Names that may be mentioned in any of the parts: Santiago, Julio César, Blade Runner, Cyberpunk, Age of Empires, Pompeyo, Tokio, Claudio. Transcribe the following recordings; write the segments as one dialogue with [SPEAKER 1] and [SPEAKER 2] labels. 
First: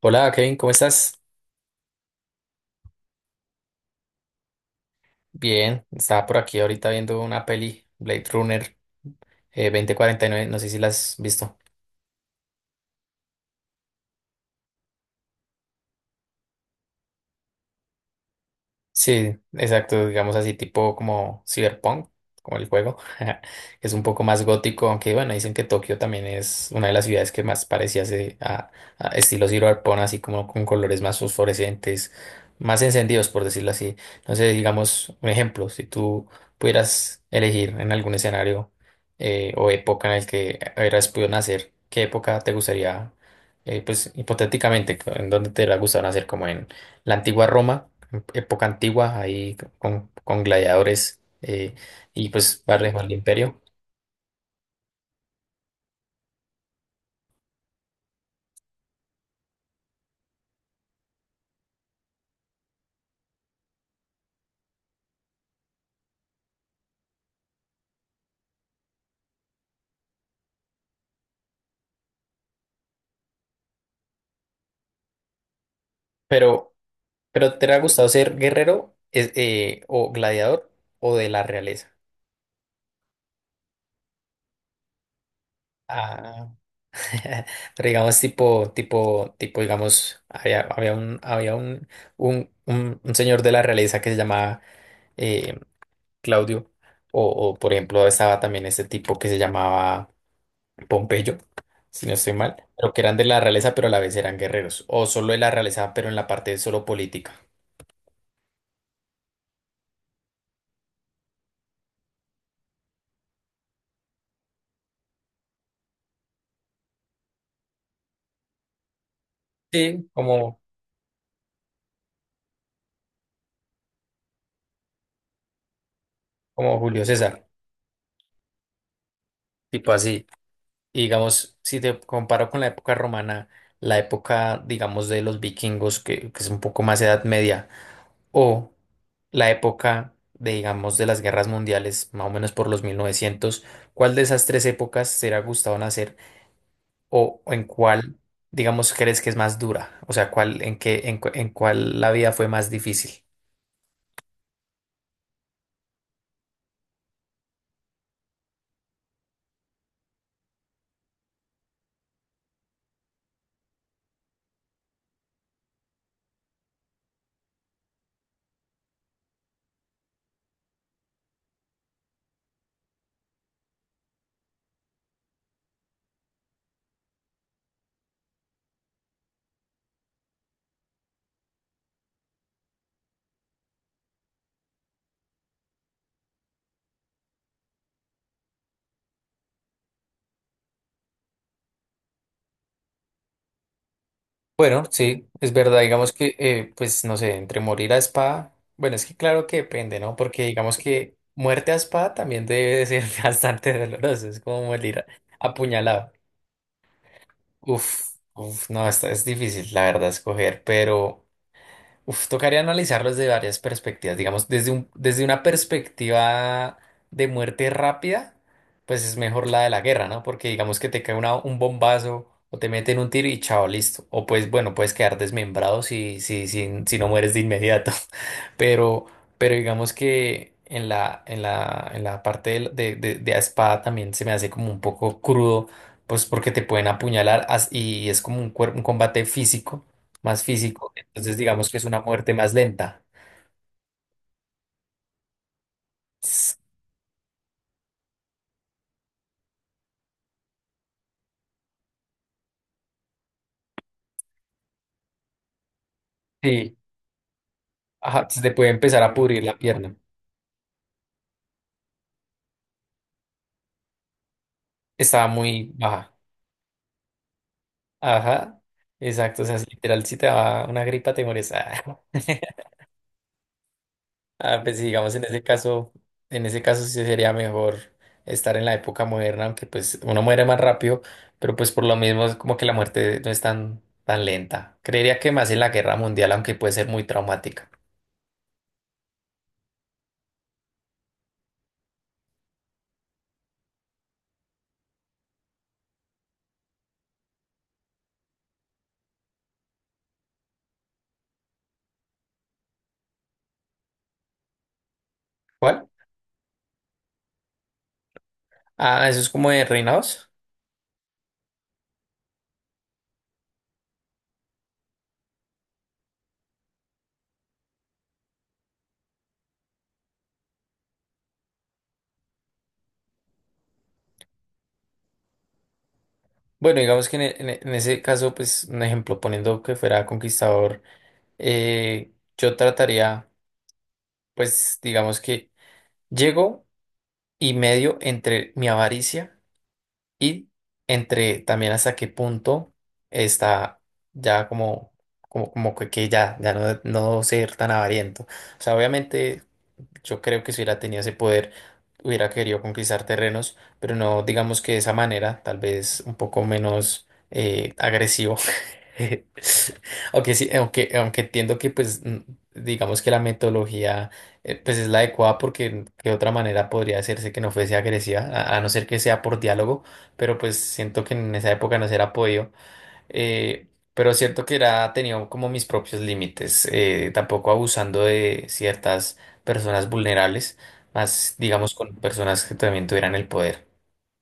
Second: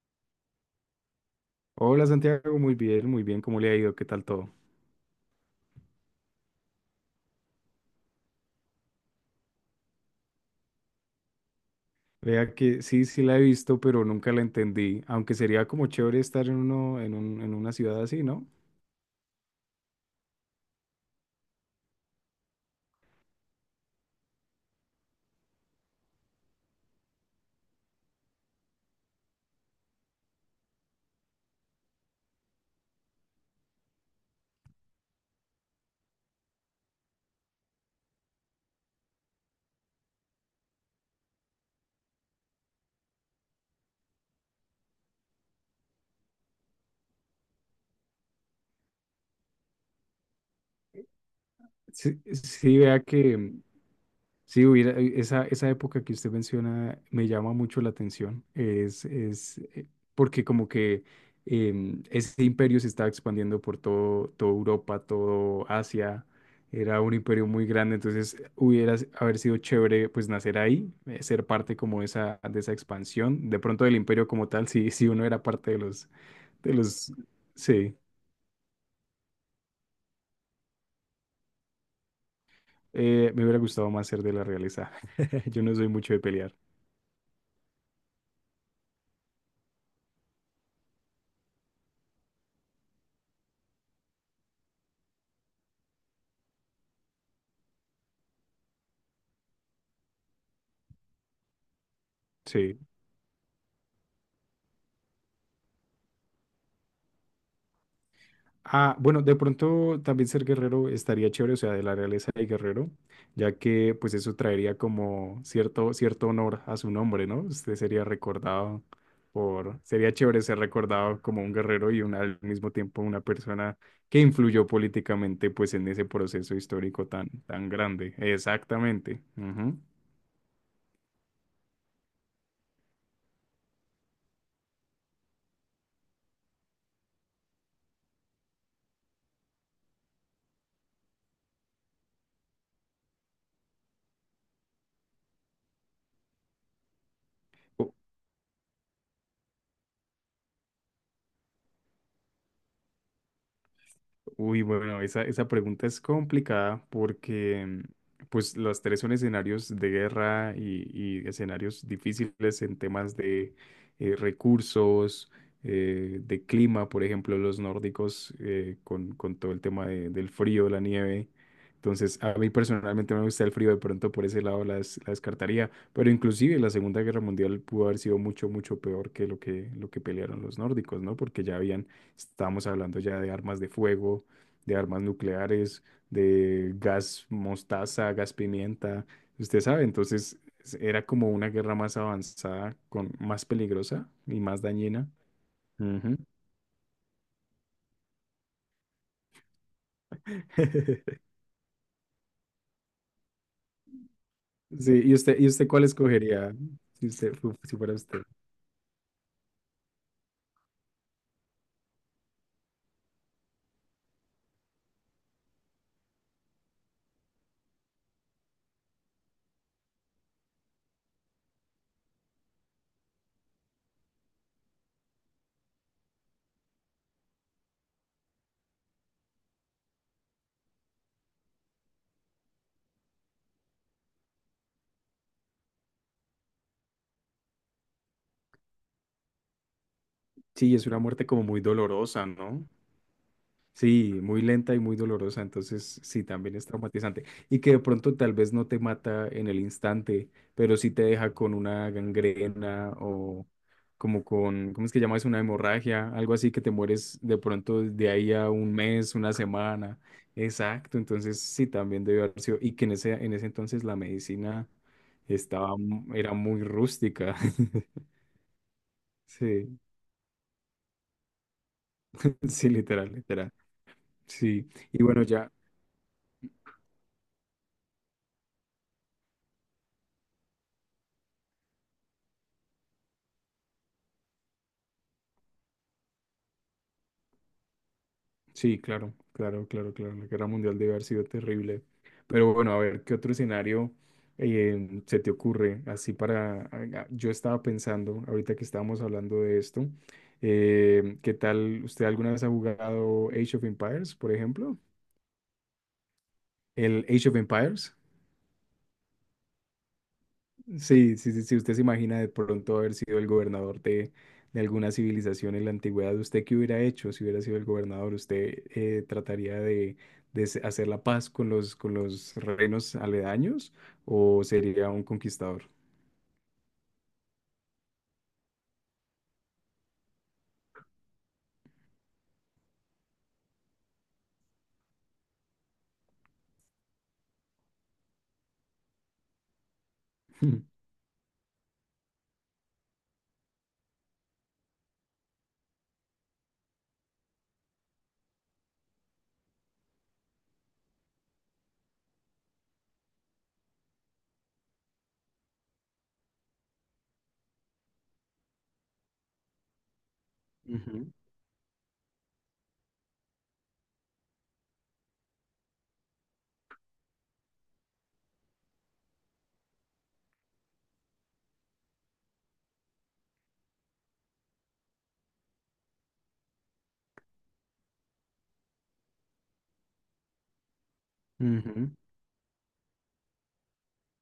[SPEAKER 1] Hola Kevin, ¿cómo estás?
[SPEAKER 2] Hola Santiago, muy bien, ¿cómo le ha ido? ¿Qué tal todo?
[SPEAKER 1] Bien, estaba por aquí ahorita viendo una peli, Blade Runner 2049, no sé si la has visto.
[SPEAKER 2] Vea que sí, sí la he visto, pero nunca la entendí, aunque sería como chévere estar en uno, en un, en una ciudad así, ¿no?
[SPEAKER 1] Sí, exacto, digamos así, tipo como Cyberpunk, como el juego. Es un poco más gótico, aunque bueno, dicen que Tokio también es una de las ciudades que más parecía a estilo Cyberpunk, así como con colores más fosforescentes, más encendidos, por decirlo así. Entonces, digamos, un ejemplo, si tú pudieras elegir en algún escenario o época en el que hubieras podido nacer, ¿qué época te gustaría, pues hipotéticamente, en dónde te hubiera gustado nacer, como en la antigua Roma? Época antigua, ahí con gladiadores
[SPEAKER 2] Sí,
[SPEAKER 1] y pues va a
[SPEAKER 2] sí, vea
[SPEAKER 1] reinar el
[SPEAKER 2] que
[SPEAKER 1] imperio.
[SPEAKER 2] sí, hubiera, esa época que usted menciona me llama mucho la atención. Es porque como que ese imperio se estaba expandiendo por toda Europa, todo Asia. Era un imperio muy grande, entonces haber sido chévere pues nacer ahí, ser parte como de esa expansión. De pronto del imperio como tal, si uno era parte de
[SPEAKER 1] Pero,
[SPEAKER 2] los,
[SPEAKER 1] pero ¿te ha
[SPEAKER 2] sí,
[SPEAKER 1] gustado ser guerrero o gladiador o de la realeza?
[SPEAKER 2] me hubiera gustado más ser de la realeza. Yo no soy mucho de
[SPEAKER 1] Ah,
[SPEAKER 2] pelear.
[SPEAKER 1] pero digamos tipo, digamos, había un señor de la realeza que se llamaba eh, Claudio, o, o, por ejemplo estaba también este tipo que se llamaba Pompeyo, si no estoy mal,
[SPEAKER 2] Sí.
[SPEAKER 1] pero que eran de la realeza, pero a la vez eran guerreros, o solo de la realeza, pero en la parte solo política.
[SPEAKER 2] Ah, bueno, de pronto también ser guerrero estaría chévere, o sea, de la realeza de guerrero, ya que pues eso traería como cierto honor a su nombre, ¿no? Usted sería
[SPEAKER 1] Sí,
[SPEAKER 2] sería chévere ser
[SPEAKER 1] como,
[SPEAKER 2] recordado como un guerrero y al mismo tiempo una persona que influyó políticamente pues en ese proceso
[SPEAKER 1] como Julio
[SPEAKER 2] histórico
[SPEAKER 1] César,
[SPEAKER 2] tan grande. Exactamente. Ujú.
[SPEAKER 1] tipo así. Y digamos, si te comparo con la época romana, la época, digamos, de los vikingos, que es un poco más Edad Media, o la época de, digamos, de las guerras mundiales, más o menos por los 1900. ¿Cuál de esas tres épocas será gustado nacer o en cuál, digamos, crees que es más dura? O sea, cuál, en qué, en, cu- en cuál la vida fue más difícil.
[SPEAKER 2] Uy, bueno, esa pregunta es complicada porque pues las tres son escenarios de guerra y escenarios difíciles en temas de recursos, de clima, por ejemplo, los nórdicos con todo el tema del frío, la nieve. Entonces, a mí personalmente me gusta el frío, de pronto por ese lado la descartaría, pero inclusive la Segunda Guerra Mundial pudo haber sido mucho, mucho peor que lo que pelearon los nórdicos, ¿no? Porque ya habían, estábamos hablando ya de armas de fuego, de armas nucleares, de gas mostaza, gas pimienta, usted sabe, entonces era como una guerra más avanzada, con más peligrosa y más
[SPEAKER 1] Bueno,
[SPEAKER 2] dañina.
[SPEAKER 1] sí, es verdad, digamos
[SPEAKER 2] Ujú.
[SPEAKER 1] que, pues no sé, entre morir a espada, bueno, es que claro que depende, ¿no? Porque digamos que muerte a espada también debe de ser bastante doloroso, es como
[SPEAKER 2] Sí,
[SPEAKER 1] morir a
[SPEAKER 2] ¿y usted cuál
[SPEAKER 1] apuñalado.
[SPEAKER 2] escogería si si fuera
[SPEAKER 1] Uf,
[SPEAKER 2] usted?
[SPEAKER 1] uf, no, esta es difícil, la verdad, escoger, pero... Uf, tocaría analizarlo desde varias perspectivas. Digamos, desde una perspectiva de muerte rápida, pues es mejor la de la guerra, ¿no? Porque digamos que te cae un bombazo o te meten un tiro y chao, listo. O pues, bueno, puedes quedar desmembrado si no mueres de inmediato. Pero, pero digamos que en la parte de a espada también se me hace como un poco crudo, pues porque te pueden apuñalar y es como un combate físico, más
[SPEAKER 2] Sí, es
[SPEAKER 1] físico.
[SPEAKER 2] una muerte
[SPEAKER 1] Entonces
[SPEAKER 2] como muy
[SPEAKER 1] digamos que es una
[SPEAKER 2] dolorosa,
[SPEAKER 1] muerte más
[SPEAKER 2] ¿no?
[SPEAKER 1] lenta.
[SPEAKER 2] Sí, muy lenta y muy dolorosa, entonces sí, también
[SPEAKER 1] S-
[SPEAKER 2] es traumatizante. Y que de pronto tal vez no te mata en el instante, pero sí te deja con una gangrena o como con, ¿cómo es que llamas? Una hemorragia, algo así que te
[SPEAKER 1] Sí,
[SPEAKER 2] mueres de pronto de
[SPEAKER 1] ajá,
[SPEAKER 2] ahí
[SPEAKER 1] se te
[SPEAKER 2] a
[SPEAKER 1] puede
[SPEAKER 2] un
[SPEAKER 1] empezar a
[SPEAKER 2] mes, una
[SPEAKER 1] pudrir la pierna.
[SPEAKER 2] semana. Exacto, entonces sí, también debió haber sido. Y que en en ese entonces la medicina
[SPEAKER 1] Estaba muy baja.
[SPEAKER 2] era muy rústica.
[SPEAKER 1] Ajá, exacto. O sea, si
[SPEAKER 2] Sí,
[SPEAKER 1] literal, si te daba una gripa, te mueres. Ah,
[SPEAKER 2] sí, literal, literal.
[SPEAKER 1] Ah,
[SPEAKER 2] Sí,
[SPEAKER 1] pues sí,
[SPEAKER 2] y
[SPEAKER 1] digamos,
[SPEAKER 2] bueno, ya.
[SPEAKER 1] en ese caso sí sería mejor estar en la época moderna, aunque pues uno muere más rápido, pero pues por lo mismo es como que la muerte no es tan, tan lenta. Creería que más en la guerra mundial, aunque puede ser muy traumática.
[SPEAKER 2] Sí, claro, claro, claro, claro. La guerra mundial debe haber sido terrible. Pero bueno, a ver, ¿qué otro escenario se te ocurre? Así para... ah, yo estaba pensando, ahorita que estábamos hablando de esto, ¿qué tal? ¿Usted alguna vez ha jugado Age of Empires, por ejemplo?
[SPEAKER 1] ¿Cuál?
[SPEAKER 2] El Age of Empires.
[SPEAKER 1] Ah, eso es como de reinados.
[SPEAKER 2] Sí, sí, sí, sí, usted se imagina de pronto haber sido el gobernador de alguna civilización en la antigüedad, ¿usted qué hubiera hecho si hubiera sido el gobernador? ¿Usted trataría de, hacer la paz con los reinos aledaños o sería un conquistador?
[SPEAKER 1] Bueno, digamos que en ese caso, pues un ejemplo, poniendo que fuera conquistador, yo trataría, pues digamos que llego y medio entre mi avaricia y entre también hasta qué punto está ya como que, ya no, no ser tan avariento. O sea, obviamente yo creo que si hubiera tenido ese poder, hubiera querido conquistar terrenos, pero no digamos que de esa manera, tal vez un poco menos agresivo. Aunque sí, aunque, aunque entiendo que pues digamos que la metodología pues es la adecuada porque de otra manera podría hacerse que no fuese agresiva, a no ser que sea por diálogo, pero pues siento que en esa época no se era podido eh, pero es cierto que era, tenía como mis propios límites, tampoco abusando de ciertas personas vulnerables, más digamos
[SPEAKER 2] Ujú.
[SPEAKER 1] con personas que también tuvieran el poder.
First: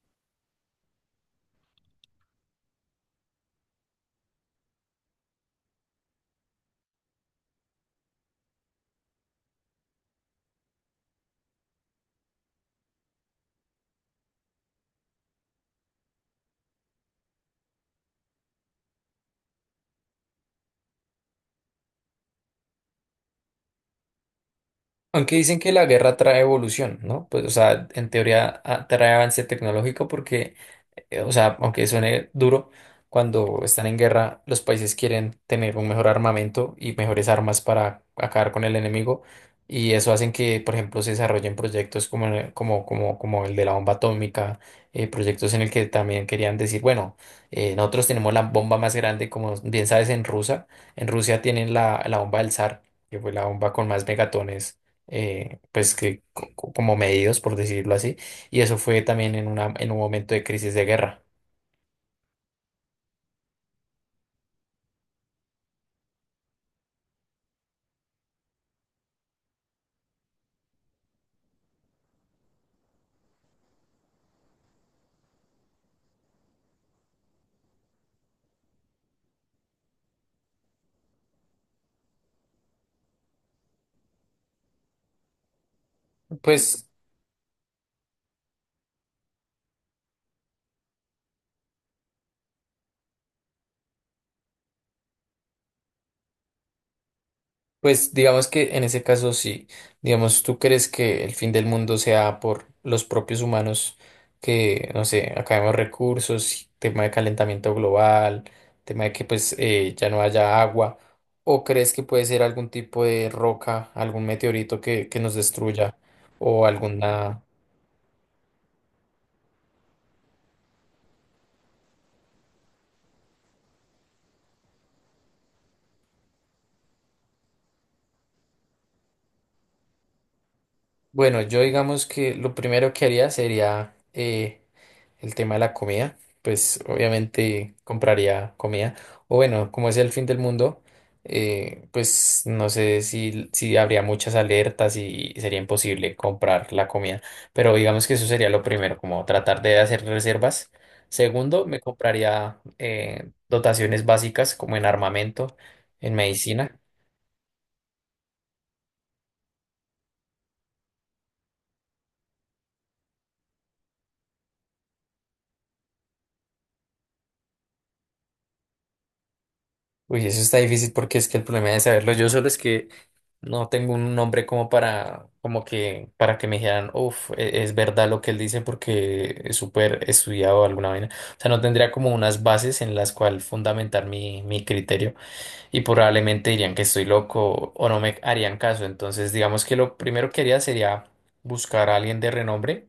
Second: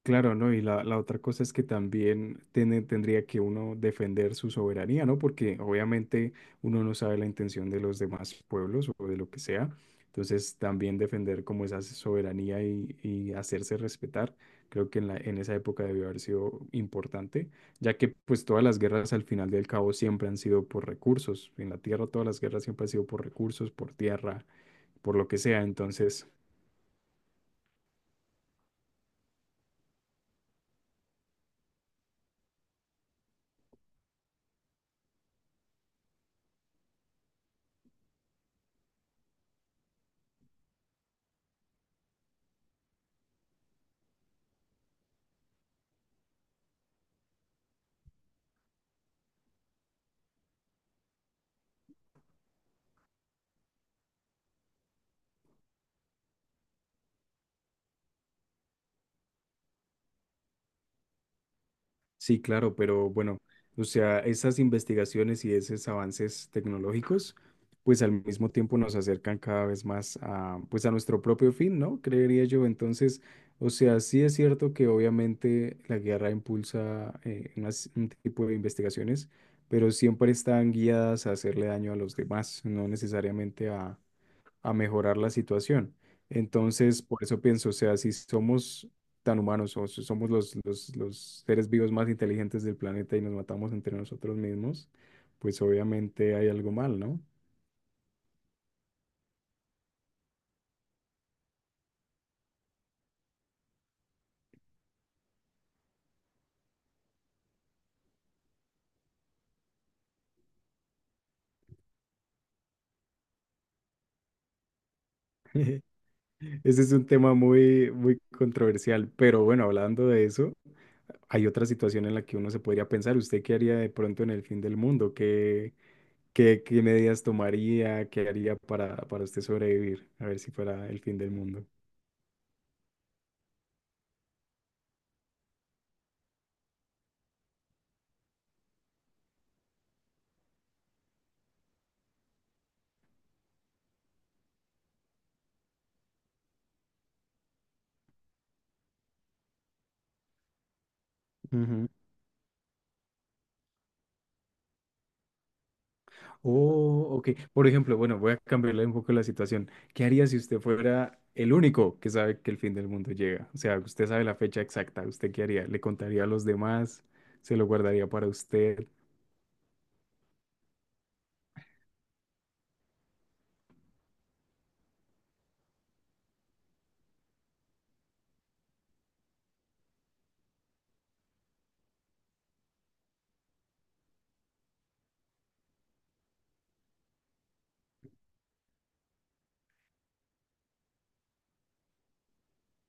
[SPEAKER 2] Claro, ¿no? Y la otra cosa es que también tendría que uno defender su soberanía, ¿no? Porque obviamente uno no sabe la intención de los demás pueblos o de lo que sea. Entonces, también defender como esa soberanía y hacerse respetar, creo que en en esa época debió haber sido importante, ya que pues todas las guerras al final del cabo siempre han sido por recursos. En la tierra todas las guerras siempre han sido por recursos, por tierra, por lo
[SPEAKER 1] Aunque
[SPEAKER 2] que
[SPEAKER 1] dicen
[SPEAKER 2] sea.
[SPEAKER 1] que la guerra
[SPEAKER 2] Entonces...
[SPEAKER 1] trae evolución, ¿no? Pues, o sea, en teoría ah, trae avance tecnológico porque o sea, aunque suene duro, cuando están en guerra, los países quieren tener un mejor armamento y mejores armas para acabar con el enemigo. Y eso hacen que, por ejemplo, se desarrollen proyectos como el de la bomba atómica, proyectos en el que también querían decir, bueno, nosotros tenemos la bomba más grande, como bien sabes, en Rusia. En Rusia tienen la bomba del zar, que fue la bomba con más megatones, pues que como medidos, por decirlo así. Y eso fue también en un momento de crisis de guerra.
[SPEAKER 2] Sí, claro, pero bueno, o sea, esas investigaciones y esos avances tecnológicos, pues al mismo tiempo nos acercan cada vez más a, pues a nuestro propio fin, ¿no? Creería yo. Entonces, o sea, sí es cierto que obviamente la guerra impulsa un tipo de investigaciones, pero siempre están guiadas a hacerle daño a los demás, no necesariamente a mejorar la situación.
[SPEAKER 1] Pues,
[SPEAKER 2] Entonces, por eso pienso, o sea, si somos tan humanos o si somos los seres vivos más inteligentes del planeta y nos matamos entre nosotros mismos, pues obviamente hay algo mal, ¿no?
[SPEAKER 1] pues digamos que en ese caso sí, digamos, ¿tú crees que el fin del mundo sea por los propios humanos que, no sé, acabemos recursos, tema de calentamiento global, tema de que pues ya no haya agua? ¿O crees que puede ser algún tipo de roca, algún meteorito que nos destruya o
[SPEAKER 2] Ese es un tema
[SPEAKER 1] alguna...
[SPEAKER 2] muy, muy controversial, pero bueno, hablando de eso, hay otra situación en la que uno se podría pensar, ¿usted qué haría de pronto en el fin del mundo? ¿Qué, qué, qué medidas tomaría? ¿Qué haría para usted sobrevivir? A ver si fuera el fin del
[SPEAKER 1] Bueno, yo
[SPEAKER 2] mundo.
[SPEAKER 1] digamos que lo primero que haría sería el tema de la comida. Pues obviamente compraría comida. O bueno, como es el fin del mundo, pues no sé si habría muchas alertas y sería imposible comprar la comida. Pero digamos que eso sería lo primero, como tratar de hacer reservas. Segundo, me compraría dotaciones básicas como en armamento, en medicina.
[SPEAKER 2] Oh, ok. Por ejemplo, bueno, voy a cambiarle un poco la situación. ¿Qué haría si usted fuera el único que sabe que el fin del mundo llega? O sea, usted sabe la fecha exacta. ¿Usted qué haría? ¿Le contaría a los demás? ¿Se lo guardaría para usted?
[SPEAKER 1] Uy, eso está difícil porque es que el problema de saberlo yo solo es que no tengo un nombre como para, como que, para que me dijeran, uff, es verdad lo que él dice porque es súper estudiado o alguna vaina. O sea, no tendría como unas bases en las cuales fundamentar mi criterio y probablemente dirían que estoy loco o no me harían caso. Entonces, digamos que lo primero que haría sería buscar a alguien de renombre,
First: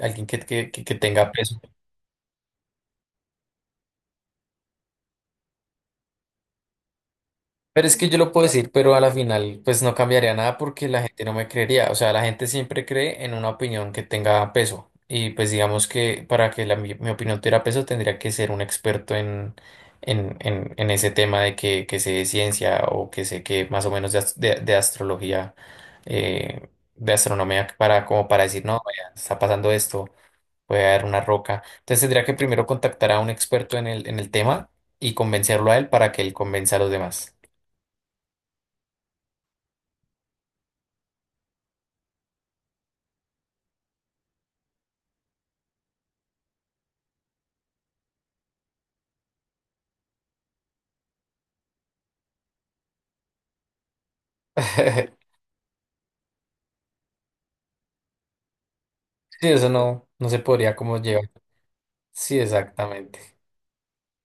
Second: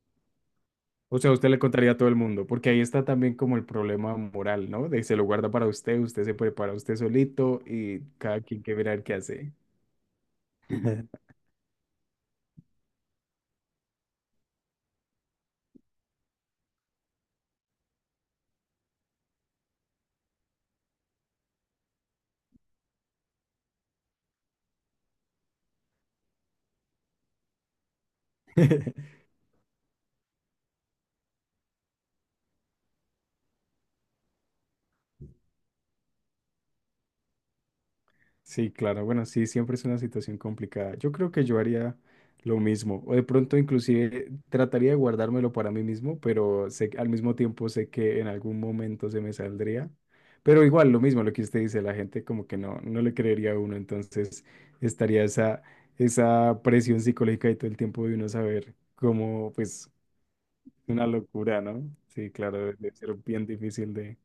[SPEAKER 1] alguien que
[SPEAKER 2] O sea,
[SPEAKER 1] tenga
[SPEAKER 2] usted le
[SPEAKER 1] peso.
[SPEAKER 2] contaría a todo el mundo, porque ahí está también como el problema moral, ¿no? De se lo guarda para usted, usted se prepara usted solito
[SPEAKER 1] Pero es
[SPEAKER 2] y
[SPEAKER 1] que yo lo
[SPEAKER 2] cada
[SPEAKER 1] puedo
[SPEAKER 2] quien
[SPEAKER 1] decir,
[SPEAKER 2] que
[SPEAKER 1] pero a
[SPEAKER 2] verá
[SPEAKER 1] la
[SPEAKER 2] qué hace.
[SPEAKER 1] final pues no cambiaría nada porque la gente no me creería. O sea, la gente siempre cree en una opinión que tenga peso. Y pues digamos que para que mi opinión tuviera peso tendría que ser un experto en ese tema de que sé de ciencia o que sé que más o menos de, de astrología, eh, de astronomía, para, como para decir, no, vaya, está pasando esto, puede haber una roca. Entonces tendría que primero contactar a un experto en en el tema y convencerlo a él para que él convenza a los demás.
[SPEAKER 2] Sí, claro, bueno, sí, siempre es una situación complicada. Yo creo que yo haría lo mismo, o de pronto inclusive trataría de guardármelo para mí mismo, pero sé, al mismo tiempo sé que en algún momento se me saldría. Pero igual, lo mismo, lo que usted dice, la gente como que no, no le creería a uno, entonces estaría esa presión psicológica y todo el tiempo de uno saber
[SPEAKER 1] Sí,
[SPEAKER 2] cómo,
[SPEAKER 1] eso
[SPEAKER 2] pues,
[SPEAKER 1] no, no se podría como
[SPEAKER 2] una
[SPEAKER 1] llevar.
[SPEAKER 2] locura, ¿no? Sí,
[SPEAKER 1] Sí,
[SPEAKER 2] claro, debe ser
[SPEAKER 1] exactamente.
[SPEAKER 2] bien difícil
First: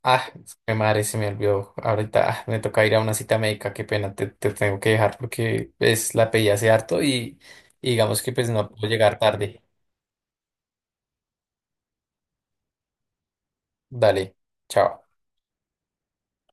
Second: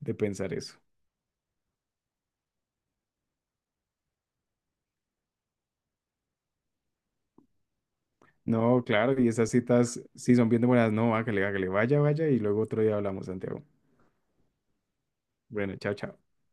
[SPEAKER 2] de
[SPEAKER 1] Ah,
[SPEAKER 2] pensar
[SPEAKER 1] mi
[SPEAKER 2] eso.
[SPEAKER 1] madre se me olvidó. Ahorita ah, me toca ir a una cita médica. Qué pena, te tengo que dejar porque pues, la pedí hace harto y digamos que pues no
[SPEAKER 2] No,
[SPEAKER 1] puedo llegar
[SPEAKER 2] claro, y esas
[SPEAKER 1] tarde.
[SPEAKER 2] citas sí son bien demoradas. No, hágale, hágale, vaya, vaya, y luego otro día hablamos, Santiago.
[SPEAKER 1] Dale, chao.
[SPEAKER 2] Bueno, chao, chao.